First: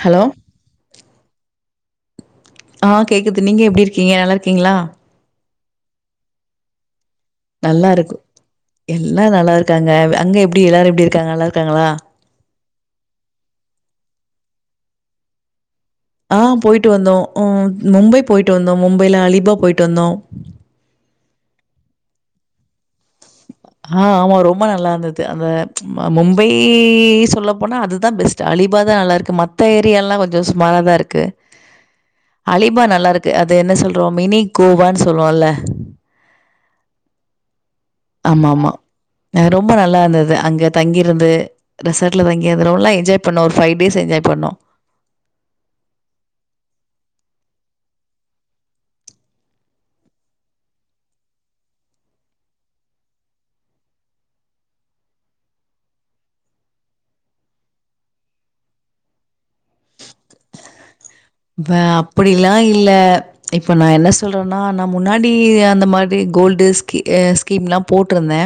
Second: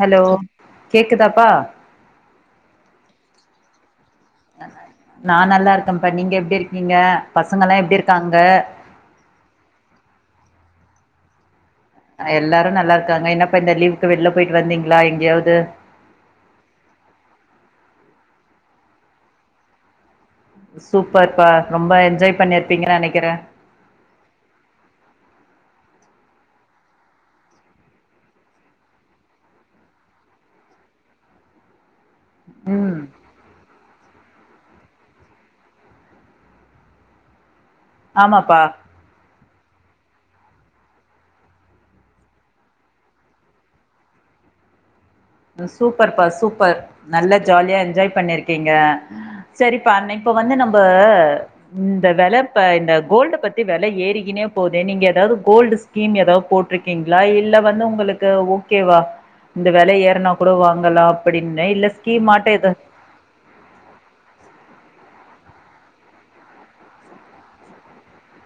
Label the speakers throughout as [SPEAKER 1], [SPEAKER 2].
[SPEAKER 1] Hello கேக்குதாப்பா
[SPEAKER 2] ஆ கேக்குது நீங்க எப்டி இருக்கீங்க நல்ல
[SPEAKER 1] நா நல்லா இருக்கேப்பா நீங்க எப்டி இருக்கீங்க பசங்கல்லா
[SPEAKER 2] நல்லா
[SPEAKER 1] எப்டி
[SPEAKER 2] இருக்கு
[SPEAKER 1] இருக்காங்க
[SPEAKER 2] எல்லா நல்லா இருக்காங்க அங்க எப்டி எல்லாரு எப்டி இருக்காங்க நல்லா இருக்காங்ளா
[SPEAKER 1] அ எல்லாரு நல்லா இருக்காங்க என்னப்ப இந்த லீவுக்கு வெளில போயிட்டு வந்தீங்களா எங்கயாவது
[SPEAKER 2] ஆ போயிட்டு வந்தோ உம் மும்பை வந்தோ மும்பைில அலிபா போயிட்டு வந்தோ
[SPEAKER 1] சூப்பர்ப்பா ரொம்ப என்ஜாய் பண்ணியிருப்பீங்கன் நெனைக்கிறே
[SPEAKER 2] ஆ ஆமா ரொம்ப நல்லா இருந்தது அந்த மும்பை சொல்ல போனா அதுதா பெஸ் ட் அலீபா தா நல்லா இருக்கு மத்த ஏரியால்லா கொஞ்சோ சுமாராதா இருக்கு அலீபா
[SPEAKER 1] ம்
[SPEAKER 2] நல்லா இருக்கு அது என்ன சொல்றோ மினி கோவான்னு சொல்லுவோல்ல
[SPEAKER 1] ஆமாப்பா
[SPEAKER 2] ஆமாம்மா ரொம்ப நல்லா இருந்தது அங்க தங்கிருந்து ரெசார்ட் தங்கிருந்தோ நல்லா என்ஜாய் பண்ணோ ஒருஃபைவ் டேஸ் என்ஜாய் பண்ணோ
[SPEAKER 1] சூப்பர் பா சூப்பர் நல்லா ஜாலியா என்ஜாய் பண்ணிருக்கீங்க சரிப்பா அனா இப்ப வந்து நம்ம இந்த வெலப்ப இந்த கோல்டு பத்தி வெல ஏறிக்கினே போதே நீங்க ஏதாவது கோல்டு ஸ்கீம் ஏதாவது போட்டிருக்கீங்களா இல்ல வந்து உங்களுக்கு ஓகேவா இந்த வெல ஏ த்தனா கூட வாங்கலா
[SPEAKER 2] வ
[SPEAKER 1] ஸ்கீமாட்ட
[SPEAKER 2] அப்படிலா
[SPEAKER 1] ஏதா
[SPEAKER 2] இல்ல இப்போ நா என்ன சொல்றேன்னா நா முன்னாடி அந்த மாரி கோல்டு ஸ்கீ ஸ்கீம்லா போட்ருந்தே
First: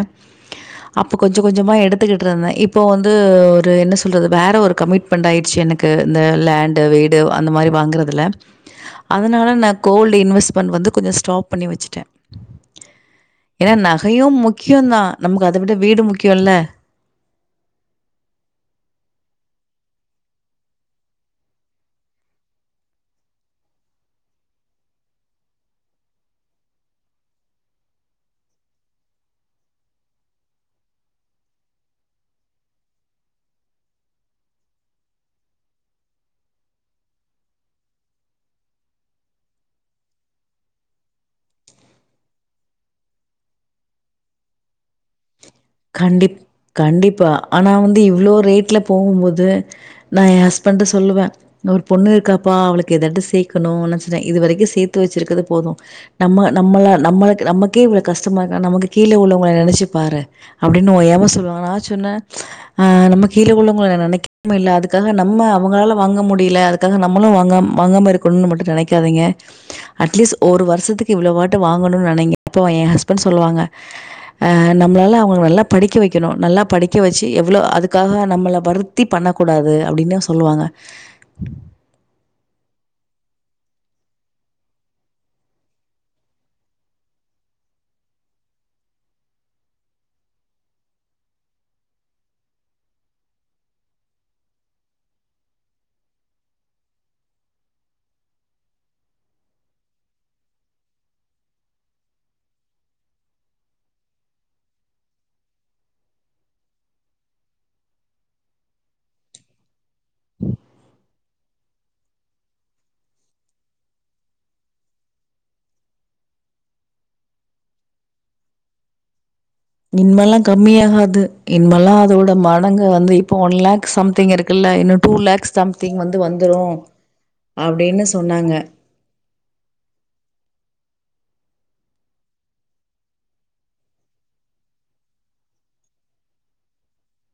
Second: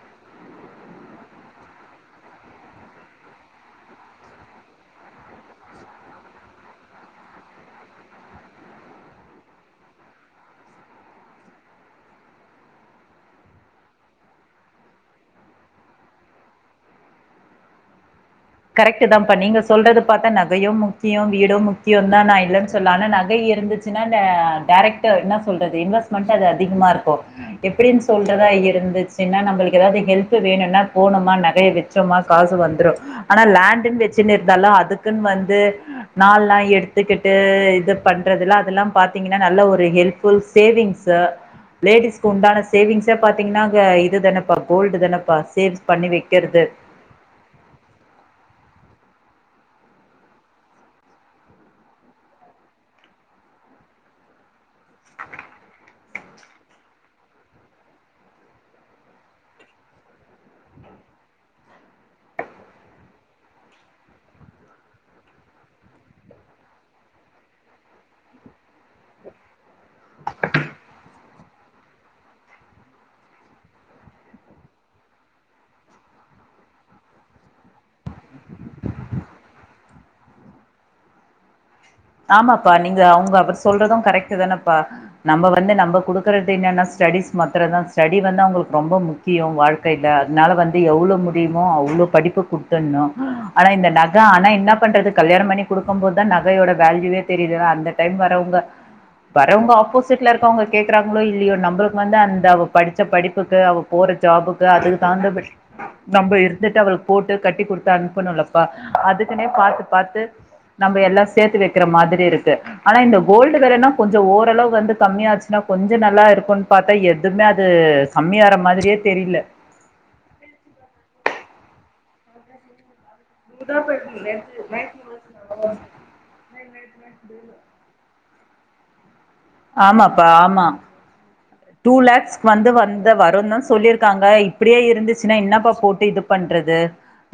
[SPEAKER 2] அப்போ கொஞ்ச கொஞ்சமா எடுத்துக்கிட்டு இருந்தே இப்போ வந்து ஒரு என்ன சொல்றது வேற ஒரு கமிட் மண்ட் ஆயிடுச்சு எனக்கு இந்த லேண்டு வீடு அந்த மாரி வாங்கறதுல அதனால நா கோஃல்டு இன்வெஸ்ட்மெண்ட் வந்து ஸ்டாப் பண்ணி வெச்சிட்டே ஏன்னா நகையு முக்கியந்தா நமக்கு அத விட வீடு முக்கியல்ல
[SPEAKER 1] கரெக்ட்டுதா பா நீங்க சொல்றது பாத்தா நகையு முக்கியோ வீடு முக்கியோ தா நா இல்லன்னு சொல்ல ஆனா நக ஏறு ச்சுன்னா டைரக்ட் என்ன சொல்றது இன்வெஸ்ட்மெண்ட் அது அதிகமா இருக்கு எப்டின்னு சொல்றதா இருந்துச்சுனா நம்ளுக்கு ஏதாவது ஹெல்ப் வேணுனா போனோமா நகய வெச் சும்மா காசு வந்துடு ஆனா லேண்டுன்னு வச்சுன்னு இருந்தாலு அதுக்குன்னு வந்து நாள்லா எடுத்துக்கிட்டு இது பண்றதுல அதெல்லா பாத்தீங்கன்னா நல்ல ஒரு ஹெல் ஃபுல் சேவிங்ஸு லேடிஸ்க்கு உண்டான சேவிங்ஸே பாத்தீங்கன்னா அங்க இது தானப்பா கோல்டு தானப்பா சேவ்
[SPEAKER 2] கண்டிப் கண்டிப்பா ஆனா வந்து இவ்ளோ ரேட்ல போவும்போது நா எ ஹஸ்பண்ட சொல்லுவ இன்னோர் பொண்ணு இருக்காப்பா அவளுக்கு எதாடு சேக்கணு நா சொன்ன இது வரைக்கு சேத்து வச்சிருக்கிறது போது நம்ம நம்மளா நம்மளு நமக்கே இவ்ளோ கஷ்டமா இருக்னா நமக்கு கீழ உள்ளவங்கள நெனச்சு பார அப்டின்னு எல் சொல்வா நா சொன்ன ஆ நம்ம கீழ உள்ளவங்க நனைக்கமே இல்ல அதுக்காக நம்ம அவுங்களால வாங்க முடியல அது க்காக நம்மளு வாங்க வாங்காமத இருக்கணுன் மட்டு நனைக்காதீங்க அட்லீஸ்ட் ஒரு வருஷத்துக்கு இவ்ளவாட்டு வாங்கணுன் நனைங்க அப்ப எ ஹஸ்பண்ட் சொல்லுவாங்க அ நம்பளால அவுங்க நல்லா படிக்க வைக்கணு நல்லா படிக்க வச்சு எவ்ளோ அதுக்காக நம்மள வருத்தி பண்ண கூடாது அப்டின்னு சொல்லுவாங்க
[SPEAKER 1] [inaudible] ஆமாப்பா நீங்க அவுங்க அவர் சொல்றது கரெக்ட்டு தானப்பா நம்ப வந்து நம்ப குடுக்கறது என்னன்னா ஸ்டடிஸ் மத்தர தா ஸ்டடி வந்து அவுங்களுக்கு ரொம்ப முக் முக்கிய வாழ்க்கையில அதனால வந்து எவ்ளோ முடியுமோ அவ்ளோ படிப்பு குடுத்தணு ஆனா இந்த நக ஆனா என்ன பண்றது கல்யாண பண்ணி குடுக்கு போதா நகையோட வேல்யுவே தெரியுது ஏன்னா அந்த டைம் வரவுங்க வறவுங்க ஆப்போசிட்ல இருக்கவுங்க கேக்குறாங்ளோ இல்லையோ நம்பளுக்கு வந்து அந்த அவ படிச்ச படிப்புக்கு அவ போற ஜாபுக்கு அதுக்கு தகுதந்படி நம்ம இருந்துட்டு அவளுக்கு போட்டு கட்டி குடுத்தா அனுப்புணும்லப்பா அதுக்குனே பாத்துபாத்து நம்ப எல்லா சேத்து வைக்கிற மாதிரிஇருக்கு ஆனா இந்த கோல்டு வெளனா கொஞ்ச ஓரளவு வந்து கம்மியாச்சுன்னா கொஞ்ச நல்லா இருக்குன்னு பாத்தா எதுவுமே அது கம்மி‌ஆற மாதிரியே தெரியல
[SPEAKER 2] இன்மேல்லா கம்மியாகாது இன்மேல்லா அதோட மடங்க வந்து இப்ப ஒன் லாக் சம்திங் இருக்குல்ல இன்னு டூ லாக் சம்திங் வந்து வந்துரு அப் அப்டின்னு சொன்னாங்க
[SPEAKER 1] ஆமாப்பா ஆமா டூ லாக்ஸ் வந்து வந்த வரு தா சொல்லியிருக்காங்க இப்டியே இருந்துச்சுன்னா என்னப்பா போட்டு இது பண்றது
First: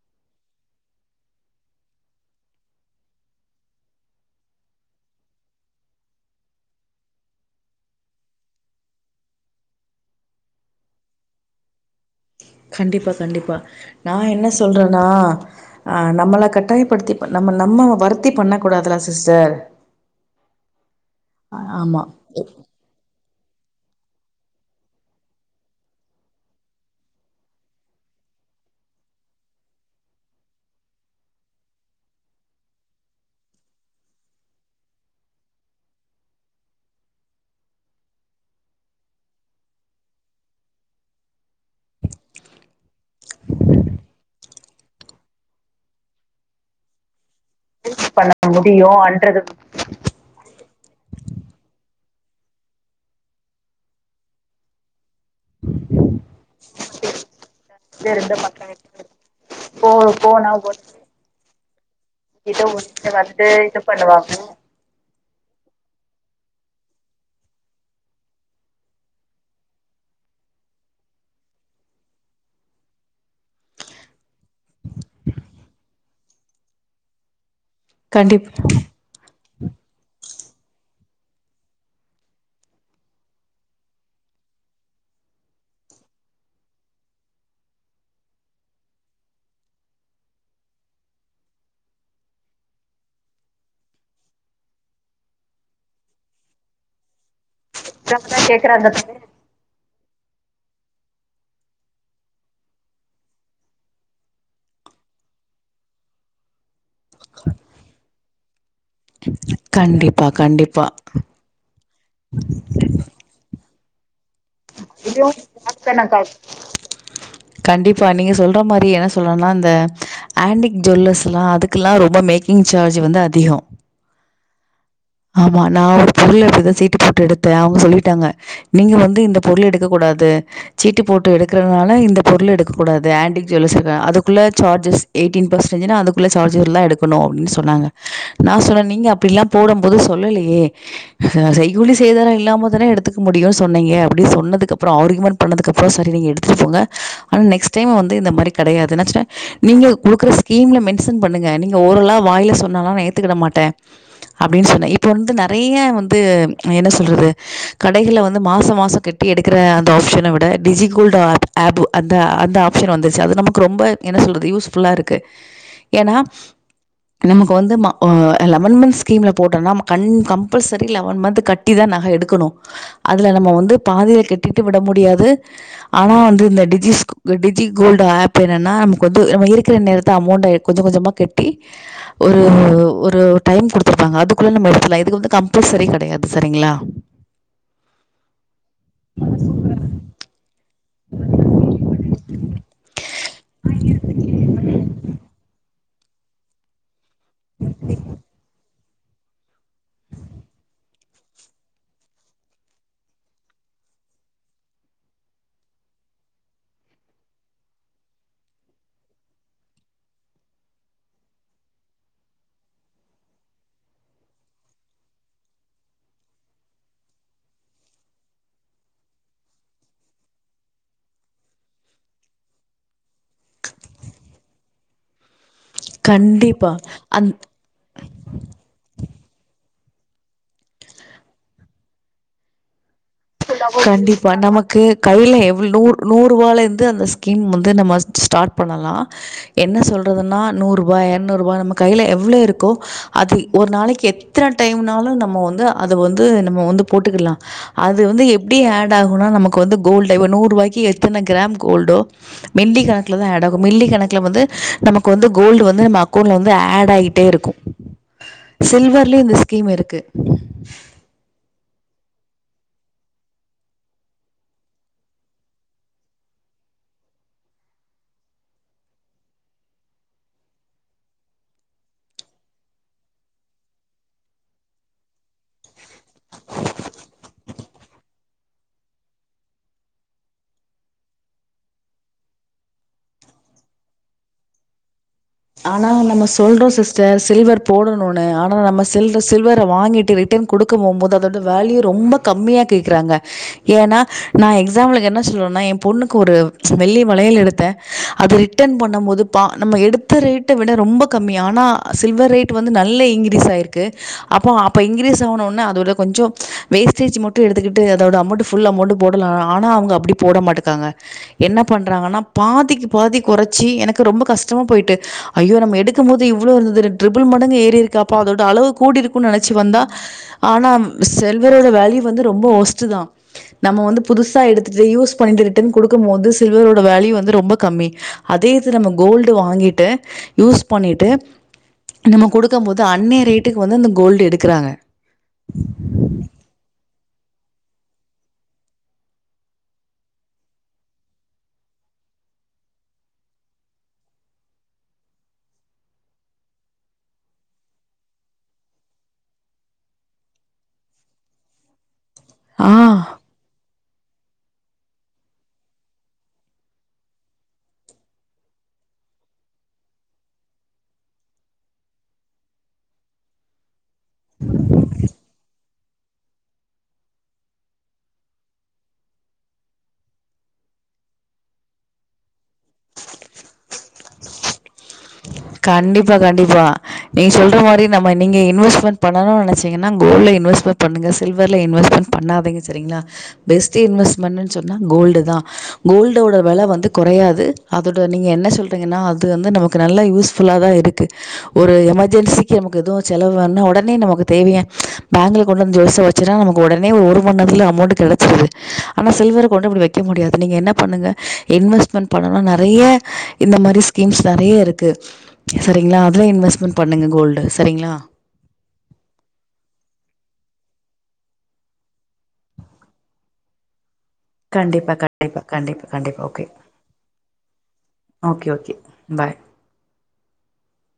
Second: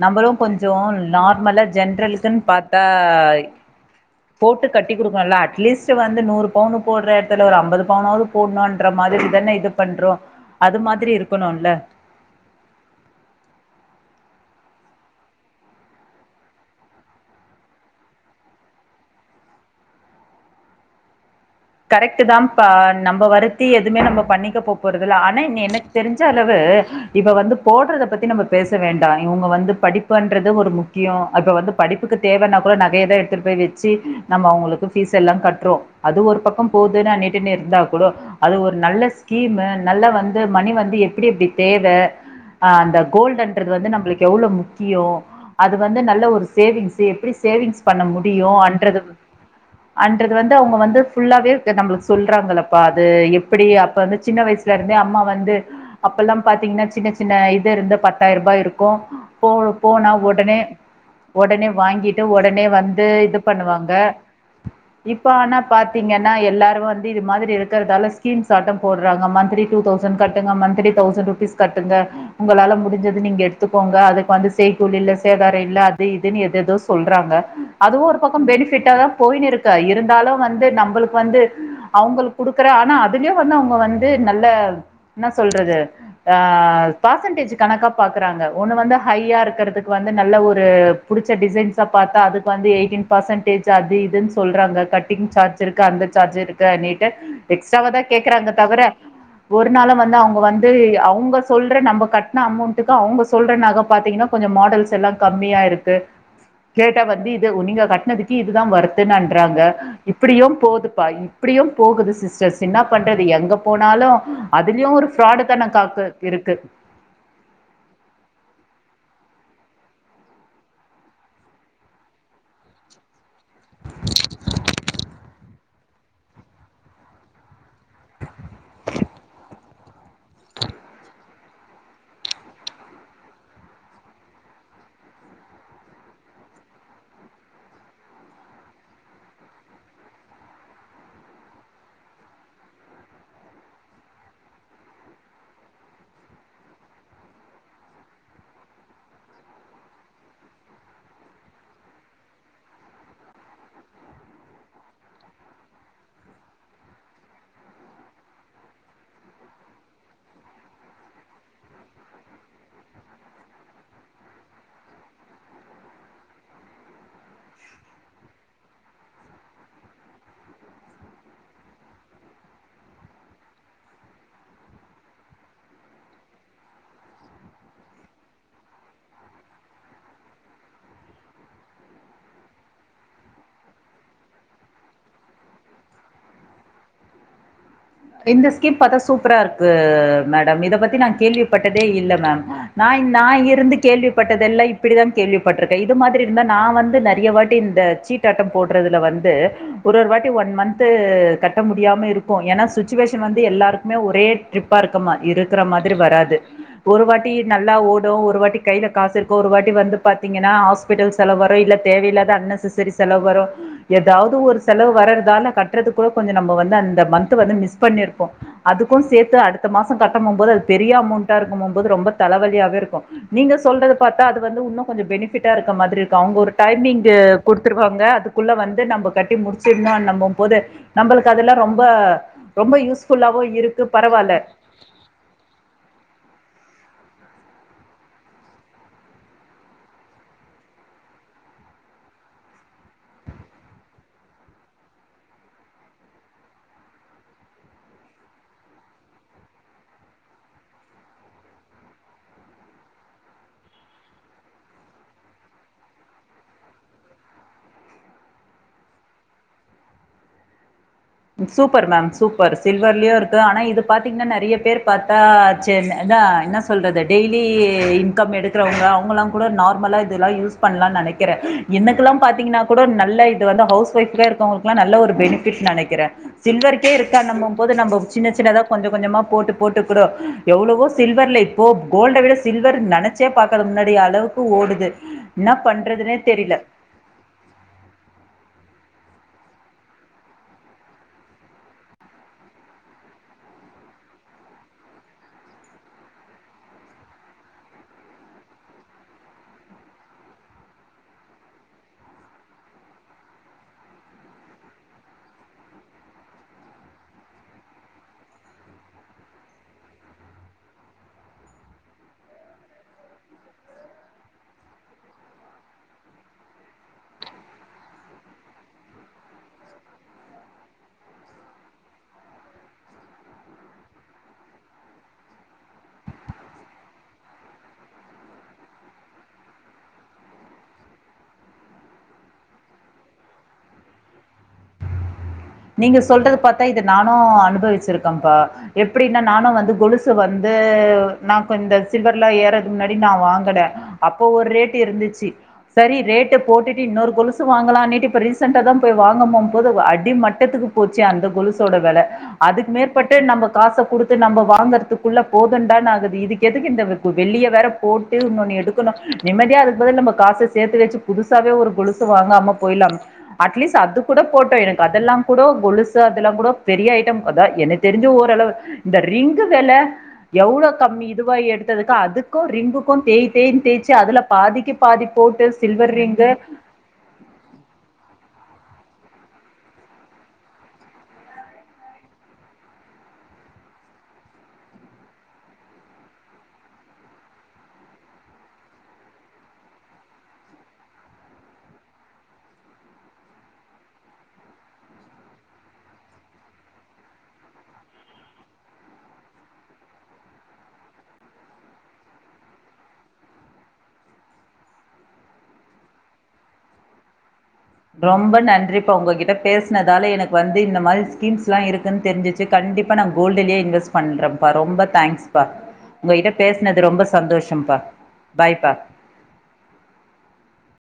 [SPEAKER 1] நம்பலு கொஞ்சோ நார்மலா ஜென்ரலுக்குன் பாத்தா போட்டு கட்டி குடுக்கணுல அட்லீஸ்ட்டு வந்து நூறு பவுனு போடுற எடத்துல ஒரு அம்பது பவுனாவது போட்ணுன் ற மாரி தான இது பண்றோ அது மாரி இருக்கணுல்ல
[SPEAKER 2] கண்டிப்பா கண்டிப்பா நா என்ன சொல்றன்னா ஆ நம்மள கட்டாயப்படுத்தி நம்ம நம்ம வருத்தி பண்ண கூடாதுல சிஸ்டர் ஆமா.
[SPEAKER 1] கரெக்ட்டு தாப்பா நம்ப வருத் தி எதுவுமே நம்ம பண்ணிக்க போ போறதுல்ல ஆனா எனக்கு தெரிஞ்ச அளவு இப்ப வந்து போட்றத பத்தி நம்ம பேச வேண்டா இவுங்க வந்து படிப்புன்றது ஒரு முக்கியோ அப்ப வந்து படிப்புக்கு தேவனா கூட நகையதா எடுத்துட்டு போய் வச்சு நம்ம அவுங்களுக்கு ஃபீஸ் எல்லா கட்றோ அது ஒரு பக் கோ போதுன் அ நீட்டினு இருந்தா கூடு அது ஒரு நல்ல ஸ்கீமு நல்ல வந்து மணி வந்து எப்டி எப்டி தேவ அ அந்த கோல்டன்றது வந்து நம்பளுக்கு எவ்ளோ முக்கியோ அது வந்து நல்ல ஒரு சேவிங்ஸ்ஸு எப்டி சேவிங்ஸ் பண்ண முடியு அன்றது அன்றது வந்து அவுங்க வந்து ஃபுல்லாவே நம்மளுக்கு சொல்றாங்களப்பா அது எப்டி அப்ப வந்து சின்ன வயசு வீட்ல இருந்து அம்மா வந்து அப்பெல்லாம் பாத்தீங்கன்னா சின்ன சின்ன இது இருந்து பத்தாயிர ரூபா‌யிருக்கும் போ போன
[SPEAKER 2] போனா
[SPEAKER 1] ஒடனே
[SPEAKER 2] ஒரு
[SPEAKER 1] ஒடனே வாங்கிட்டு ஒடனே வந்து இது பண்ணுவாங்க இப்ப அனா பாத்து த்தீங்கனா எல்லாரும் வந்து இத மாதிரி இருக்கறதால ஸ்கீம்ஸ் அட்ட போடுறாங்க மந்தி டூ தௌசண்ட் கட்டுங்க மந்தலி தௌசண்ட் ரூ பீஸ் கட்டுங்க உங்களால முடிஞ்சது நீங்க எடுத்துக்கோங்க அதுக்கு வந்து செய்கூலி இல்ல சேதாரம் இல்ல அது இதுன்னு எத ஏதோ சொல் சொல்றாங்க அதுவும் ஒரு பக்கம்
[SPEAKER 2] கண்டிப்
[SPEAKER 1] பெனிஃபிட்டா தான் போயினு இருக்கு இருந்தாலும் வந்து நம்ப அவுங்களுக்கு வந்து அவுங்களுக்கு குடுக்குற ஆனா அதுலயும் வந்து அவுங்க வந்து நல்ல என்ன சொல்றது ஆ பர்சன்டேஜ் கணக்கா பாக்குறாங்க ஒண்ணு வந்து ஹையா இருக்குறதுக்கு வந்து நல்ல ஒரு புடிச்ச டிசைன்ஸா பாத்தா அதுக்கு வந்து எயிட்டீன் பர்சன்டேஜ் அது இதுன்னு சொல்றாங்க கட்டிங் சார்ஜ் இருக்கு அந்த சார்ஜ் இருக்கு அப்டின்ட்டு எக்ஸ்ட்ராவ தான்
[SPEAKER 2] கரெக்டா
[SPEAKER 1] கேக்குறாங்க தவுர
[SPEAKER 2] தோழி
[SPEAKER 1] ஒரு நாளும் வந்து அவுங்க வந்து அவுங்க சொல்ற நம்மங கட்ன அமௌண்ட்டுக்கு அவுங்க சொல்ற நக பாத்தீங்ன்னா கொஞ்சோம் மாடல்ஸ் எல்லாம் கம்மியா இருக்கு கேட்டா வந்து இது நீங்க கட்டினதுக்கு இதுதான் வருத்துன்ன ங்குறாங்க
[SPEAKER 2] கண்டிப்பா
[SPEAKER 1] இப்புடியும்
[SPEAKER 2] கண்டிப்பா
[SPEAKER 1] போதுப்பா இப்புடியும் போகுது சிஸ்டர்ஸ் இன்னா பண்றது எங்க போனாலும் அதுலயும் ஒரு
[SPEAKER 2] இதுவு
[SPEAKER 1] ஃபிராடு தனம் காக்கு
[SPEAKER 2] தானக்கா
[SPEAKER 1] இருக்கு
[SPEAKER 2] கண்டிப்பா நீங்க சொல்ற மாரி என்ன சொல்லறனா அந்த ஆண்டிக் ஜுவல்லர்ஸ்லாம் அதுக்குல்லாம் ரொம்ப மேக்கிங் சார்ஜ் வந்து அதிகோம்
[SPEAKER 1] [inaudible]
[SPEAKER 2] ஆமா நா ஒரு பொருள எடுத்த சீட்டு போட்டு எடுத்தேன் அவுங்க சொல்லிட்டாங்க நீங்க வந்து இந்தப் பொருள் எடுக்கக் கூடாது சீட்டு போட்டு எடுக்கறதுனால இந்த பொருள் எடுக்க கூடாது ஆண்டிக் ஜுவல்லஸ் அதுக்குள்ள சார்ஜஸ் எயிட்டீன் பெர்சன்டேஜ்ன்னா அதுக்குள்ள சார்ஜ்ஜர்லா எடுக்கணும் அப்டின்னு சொன்னாங்க நா சொன்ன நீங்க அப்டிலாம் போடும் போது சொல்லலீயே செய்கூலி சேதார இல்லாம தான எடுத்துக்க முடியுச சொன்னீங்க அப்புடி சொன்னதுக்கப்புறோம் ஆர்கியுமெண்ட் பண்ணதுக்கப்புறோம் சரி நீங்க எடுத்துக்கோங்க ஆனா நெக்ஸ்ங டைம் வந்து இந்த மாரி கடையாது நாச்சோன்ன நீங்க கொடுக்குற ஸ்கீம்ல மென்ஷன் பண்ணுங்க நீங்க ஓரல்லா வாயில சொன்னாலா நா ஏத்துக்கிட மாட்டேன் அப்டின்னு சொன்னேன் இப்ப வந்து நறைய வந்து என்ன சொல்றது கடைகள்ல வந்து மாசோ மாசோம் கட்டி எடுக்குற அந்த ஆப்ஷன விட டிஜி கோல்டு ஆப் ஆப்பு அந்த அந்த ஆப்ஷன் வந்துச்சு அது நமக்கு ரொம்ப என்ன சொல்றது யூஸ்ஃபுல்லா இருக்கு ஏன்னா நமக்கு வந்து ம லெவன் மந்த் ஸ்கீம்ல போட்டோம்னா கண் கம்பல்சரி லெவன் மந்த் கட் இதான் நக எடுக்குணு அதுல நம்ப வந்து பாதியில கட்டிட்டு விட முடியாது ஆனா வந்து இந்த டிஜிஸ் டிஜி கோல்டு ஆப் என்னென்னா நமக்கு வந்து நம்ம இருக்கிற நேரத்த அமௌண்டா எடு கொஞ்ச கொஞ்சமா கெட்டி ஒரு ஒரு டைம் குடுத்துருப்பாங்க அதுக்குள்ள நம்ம எடுத்துலாம் இது வந்து கம்பல்சரி கெடையாது சரிங்ளா
[SPEAKER 1] இந்த ஸ்கீம் பத்தா சூப்பரா இருக்கு மேடம் இத பத்தி நா கேள்வி பட்டதே இல்ல மேம் நா நா இருந்து கேள்விப்பட்டதெல்லாம் இப்புடிதா கேள்விப்பட்ரு இது மாதிரி இருந்தா நா வந்து நறைய வாட்டி இந்த சீடாட்டம் போட் றதுல்ல வந்து ஒரு ஒரு வாட்டி ஒன் மந்த் கட்ட முடியாம இருக்கும் ஏனா சுச் சிசுவேஷன் வந்து எல்லாருக்குமே ஒரே ட்ரிப்பா இருக்குமா இருக்குற மாதிரி வராது ஒரு வாட்டி நல்லா ஓடும் ஒரு வாட்டி கையில காசு இருக்கும் ஒரு வாட்டி வந்து பாத்தீங்கன்னா ஆஸ் பிடல் செலவு வரும் இல்ல தேவயில்லாத அன்னெஸசரிஸ் செலவு வரும் ஏதாவது ஒரு செலவு வரதுதால கட்றதுக்கு கூட கொஞ்சோம் நம்ம வந்து அந்த மந்த் வந்து மிஸ் பண்ணிருப்போம் அதுக்கோம் சேத்து அடுத்த மாசோம் கட்ட போமோது அது பெரிய அமௌண்டா இருக்கும் போமோது ரொம்ப தலவலியாவே இருக்கும் நீங்க சொல்றது பாத்தா அது வந்து உன்னும் கொஞ்சோம் பெனிஃபிட்டா இருக்க மாதிரி இருக்கும் அவுங்க ஒரு
[SPEAKER 2] கண்டிப்பா
[SPEAKER 1] டைமிங்க
[SPEAKER 2] அந்
[SPEAKER 1] குடுத் வந்துருவாங்க அதுக்குள்ள வந்து நம்ம கட்டி முடிச்சிர்ணுங்கம் போது நம்மளுக்கு அதெல்லா ரொம்ப ரொம்ப யூஸ் ஃபுல்லாவு இருக்கு பரவால்ல
[SPEAKER 2] க்கு கைல எவ்ளோ நூறு நூறுவாலருந்து அந்த ஸ்கீம் வந்து நம்ம ஸ்டாட் பண்ணலா என்ன சொல்றதுன்னா நூறு ரூபா ஏரநூறுபா நம்ம கைல எவ்ளோ இருக்கோ அது ஒரு நாளைக்கி எத்தன டைம்னாலு வந்து அதை வந்து நம்ம வந்து போட்டுக்கலா அது வந்து எப்டி ஆட் ஆகும்னா நமக்கு வந்து கோல்டு இப்போ நூறு வாய்க்கு எத்தன கிராம் கோல்டோ மில்லி கணக்குல தா ஆட் ஆகு மில்லி கணக்கில வந்து நமக்கு வந்து கோல்டு வந்து நம்ம அக்கௌண்ட்ல வந்து ஆட் ஆகிட்டே இருக்கும் சில்வர்லே இந்த ஸ்கிம் இருக்கு
[SPEAKER 1] சூப்பர் மேம் சூப்பர் சில்வர்லயு இருக்கு ஆனா இது பாத்தீங்கன்னா நிறைய பேர் பாத்தா ஜெம் என்ன சொல்றது டெய்லி இன்கம் எடுக்கறவுங்க அவங்கலா கூட நார்மலா இதெல்லா யூஸ் பண்ணலாம்னு நெனைக்கிறே என்னக்குல்லா பாத்தீங்கன்னா கூட நல்ல இது வந்து ஹவுஸ் ஒய்ஃப்கே இருக்கவங்களுக் கெல்லா நல்ல ஒரு பெனிபிட் நெனைக்கிறே சில்வருக்கே இருக்கானம் போது நம்ம சின்ன சின்னதா கொஞ்ச கொஞ்சமா போட்டு போட்டுக்றோ எவ்ளவோ சில்வர்ல இப்போ கோல்ட விட சில்வர் நெனைச்சே பாக்காத முன்னாடி அளவுக்கு ஓடுது என்ன
[SPEAKER 2] ஆனா
[SPEAKER 1] பண்றதுனே
[SPEAKER 2] நம்ம
[SPEAKER 1] தெரில
[SPEAKER 2] சொல்றோ சிஸ் ச சில்வர் போடணுன்ணு ஆனா நம்ம சில் சில்வரை வாங்கிட்டு ரிட்டர்ன் குடுக்கப் போம்போது அதோட வேல்யு ரொம்ப கம்மியா கேக்குறாங்க ஏன்னா நா எக்ஸாம்பிளுக்கு என்ன சொல்ரேனா ஏ பொண்ணுக்கு ஒரு வெள்ளி மளையல் எடுத்தே அது ரிட்டன் பண்ணு போது பா நம்ம எடுத் த ரேட்ட விட ரொம்ப கம்மி ஆனா சில்வர் ரேட் வந்து நல்லா இன்க்ரீஸ் ஆகிருக்கு அப்ப அப்ப இன்கிரீஸ் ஆனவுட அதோட கொஞ்சோ வேஸ்டேஜ் மட்டு எடுத்துக்கிட்டு அதோட அமௌண்ட் ஃபுல் அமௌண்ட் போடலா ஆனா அவங்க அப்டி போட மாட்டுக்காங்க என்ன பண்றாங்கன்னா பாதிக்கு பாதி குறைச்சி எனக்கு ரொம்ப கஷ்டமா போயிட்டு ஐயோ நம்ம எடுக்கும்போது இவ்வளவு இருந்துது ட்ரிபிள் மடங்கு ஏறி இருக்கு அப்போ அதோட அளவு கூடி இருக்குன்னு நினைச்சு வந்தா ஆனா செல்வரோட வேல்யூ வந்து ரொம்ப ஒஸ்ட்டு தா நம்ம வந்து புதுசா எடுத்துட்டு யூஸ் பண்ணிட்டு ரிட்டர்ன் கொடுக்கு போது சில்வர்ரோட வேல்யூ வந்து ரொம்ப கம்மி அதே இது நம்ம கோல்டு வாங்கிட்டு யூஸ் பண்ணிட்டு நம்ம கொடுக்கம் போது அன்னைய ரேட்டுக்கு வந்து இந்த கோல்டு எடுக்கிறாங்க
[SPEAKER 1] நீங்க சொல்றது பாத்தா இத நானு அனுபவிச்சிருக்கேன்ப்பா எப்டின்னா நானு வந்து கொலுசு வந்து நா கொஞ்சோ இந்த சில்வர்லா ஏறதுக்கு முன்னாடி நா வாங்குனே அப்போ ஒரு ரேட்டு் இருந்துச்சு சேரி ரேட்டை போட்டுட்டு இன்னொரு கொலுசு வாங்கலானுட்டு இப்ப ரீசெண்ட்டா தா போய் வாங்க போம் போது அடிமட் டத்துக்கு போச்சு அந்த கொலுசோட வெல அதுக்கு
[SPEAKER 2] ஆ
[SPEAKER 1] மேற்பட்டு நம்ம காச கொடுத்து நம்ம வாங்கறதுக்குள்ள போதுண்டான் ஆகுது இதுக்கு எதுக்கு இந்த வெள்ளிய வேற போ ட்டு இன்னோனு எடுக்கணு நிம்மதியா இருக்கம் போதே நம்ம காச சேர்த்து வச்சு புதுசாவே ஒரு கொலுசு வாங்காம போய்ர்லாம் அட்லீஸ்ட் அது கூட போட்டு எனக்கு அதல்லாம் இப்போ கொலுசு அதெல்லா கூட பெரிய ஐட்டோ அதா எனக்கு தெரிஞ்சு ஓரளவு இந்த ரிங்கு வில எவ்ளோ கம்மி இதுவா எடுத்ததுக்கு அதுக்கும் ரிங்குக்கு தேய் தேய்ன் தேய்ச்சு அதுல பாதிக்கு பாதி போட்டு சில்வர் ரிங்கு
[SPEAKER 2] நீங் சொல்ற மாரி நம்ம நீங்க இன்வெஸ்மெட் பண்ணணு நினைச்சீன்ன கோல்ட்ல இன்வெஸ்மெட் பண்ணுங்க சில்வர்ல்ல இன்வெட்மெண்ட் பண்ணாதிங்க சேரிங்களா பெஸ்ட்டு இன்வெஸ்ட்மெண்டு சொன்னா கோல்டு தா கோல்டோட வெல வந்து குறையாது அதோட நீங்க என்ன சொல்றீங்கன்னா அது வந்து நமக்கு நல்லா யூஸ் ஃபுல்லா தா இருக்கு ஒரு எமர்ஜென்சிக்கு நமக்கு எதோ செலவு வேண்ணா உடனே நமக்கு தேவைய பேங்க்ல கொண்டு வந்து ஜொல்ஸ் அ வச்சு வச்சனா உடனே ஒரு மணிநேத்துல அமௌண்ட் கிடைச்சிருது ஆனா சில்வர் கொண்டு இப்படி வைக்க முடியாது நீங்க என்ன பண்ணுங்க இண்வஸ்மண்ட் பண்ணலா நறைய இந்த மாரி ஸ்கீம்ஸ் நறைய இருக்கு சரிங்களா அதுல இன்வெஸ்ட்மெண்ட் பண்ணுங்க கோல்டு சரிங்களா
[SPEAKER 1] ரொம்ப நன்றி இப்ப உங்ககிட்ட பேசினதால எனக்கு வந்து இந்த மாரி ஸ்கீம்ஸ் எல்லா இருக்குன்னு தெரிஞ்சிச்சு கண்டிப்பா நா கோல்ட்லயே இன்வஸ்ட் பண்றே பா ரொம்ப
[SPEAKER 2] கண்டிப்பா
[SPEAKER 1] தேங்க்ஸ்
[SPEAKER 2] கண்டிப்பா
[SPEAKER 1] பா
[SPEAKER 2] கண்டிப்பா கண்டிப்பா
[SPEAKER 1] உங்ககிட்ட
[SPEAKER 2] ஓகே
[SPEAKER 1] பேசுனது ரொம்ப சந்தோஷம் பா
[SPEAKER 2] ஓகே
[SPEAKER 1] பாய் பா
[SPEAKER 2] ஓகே பாய்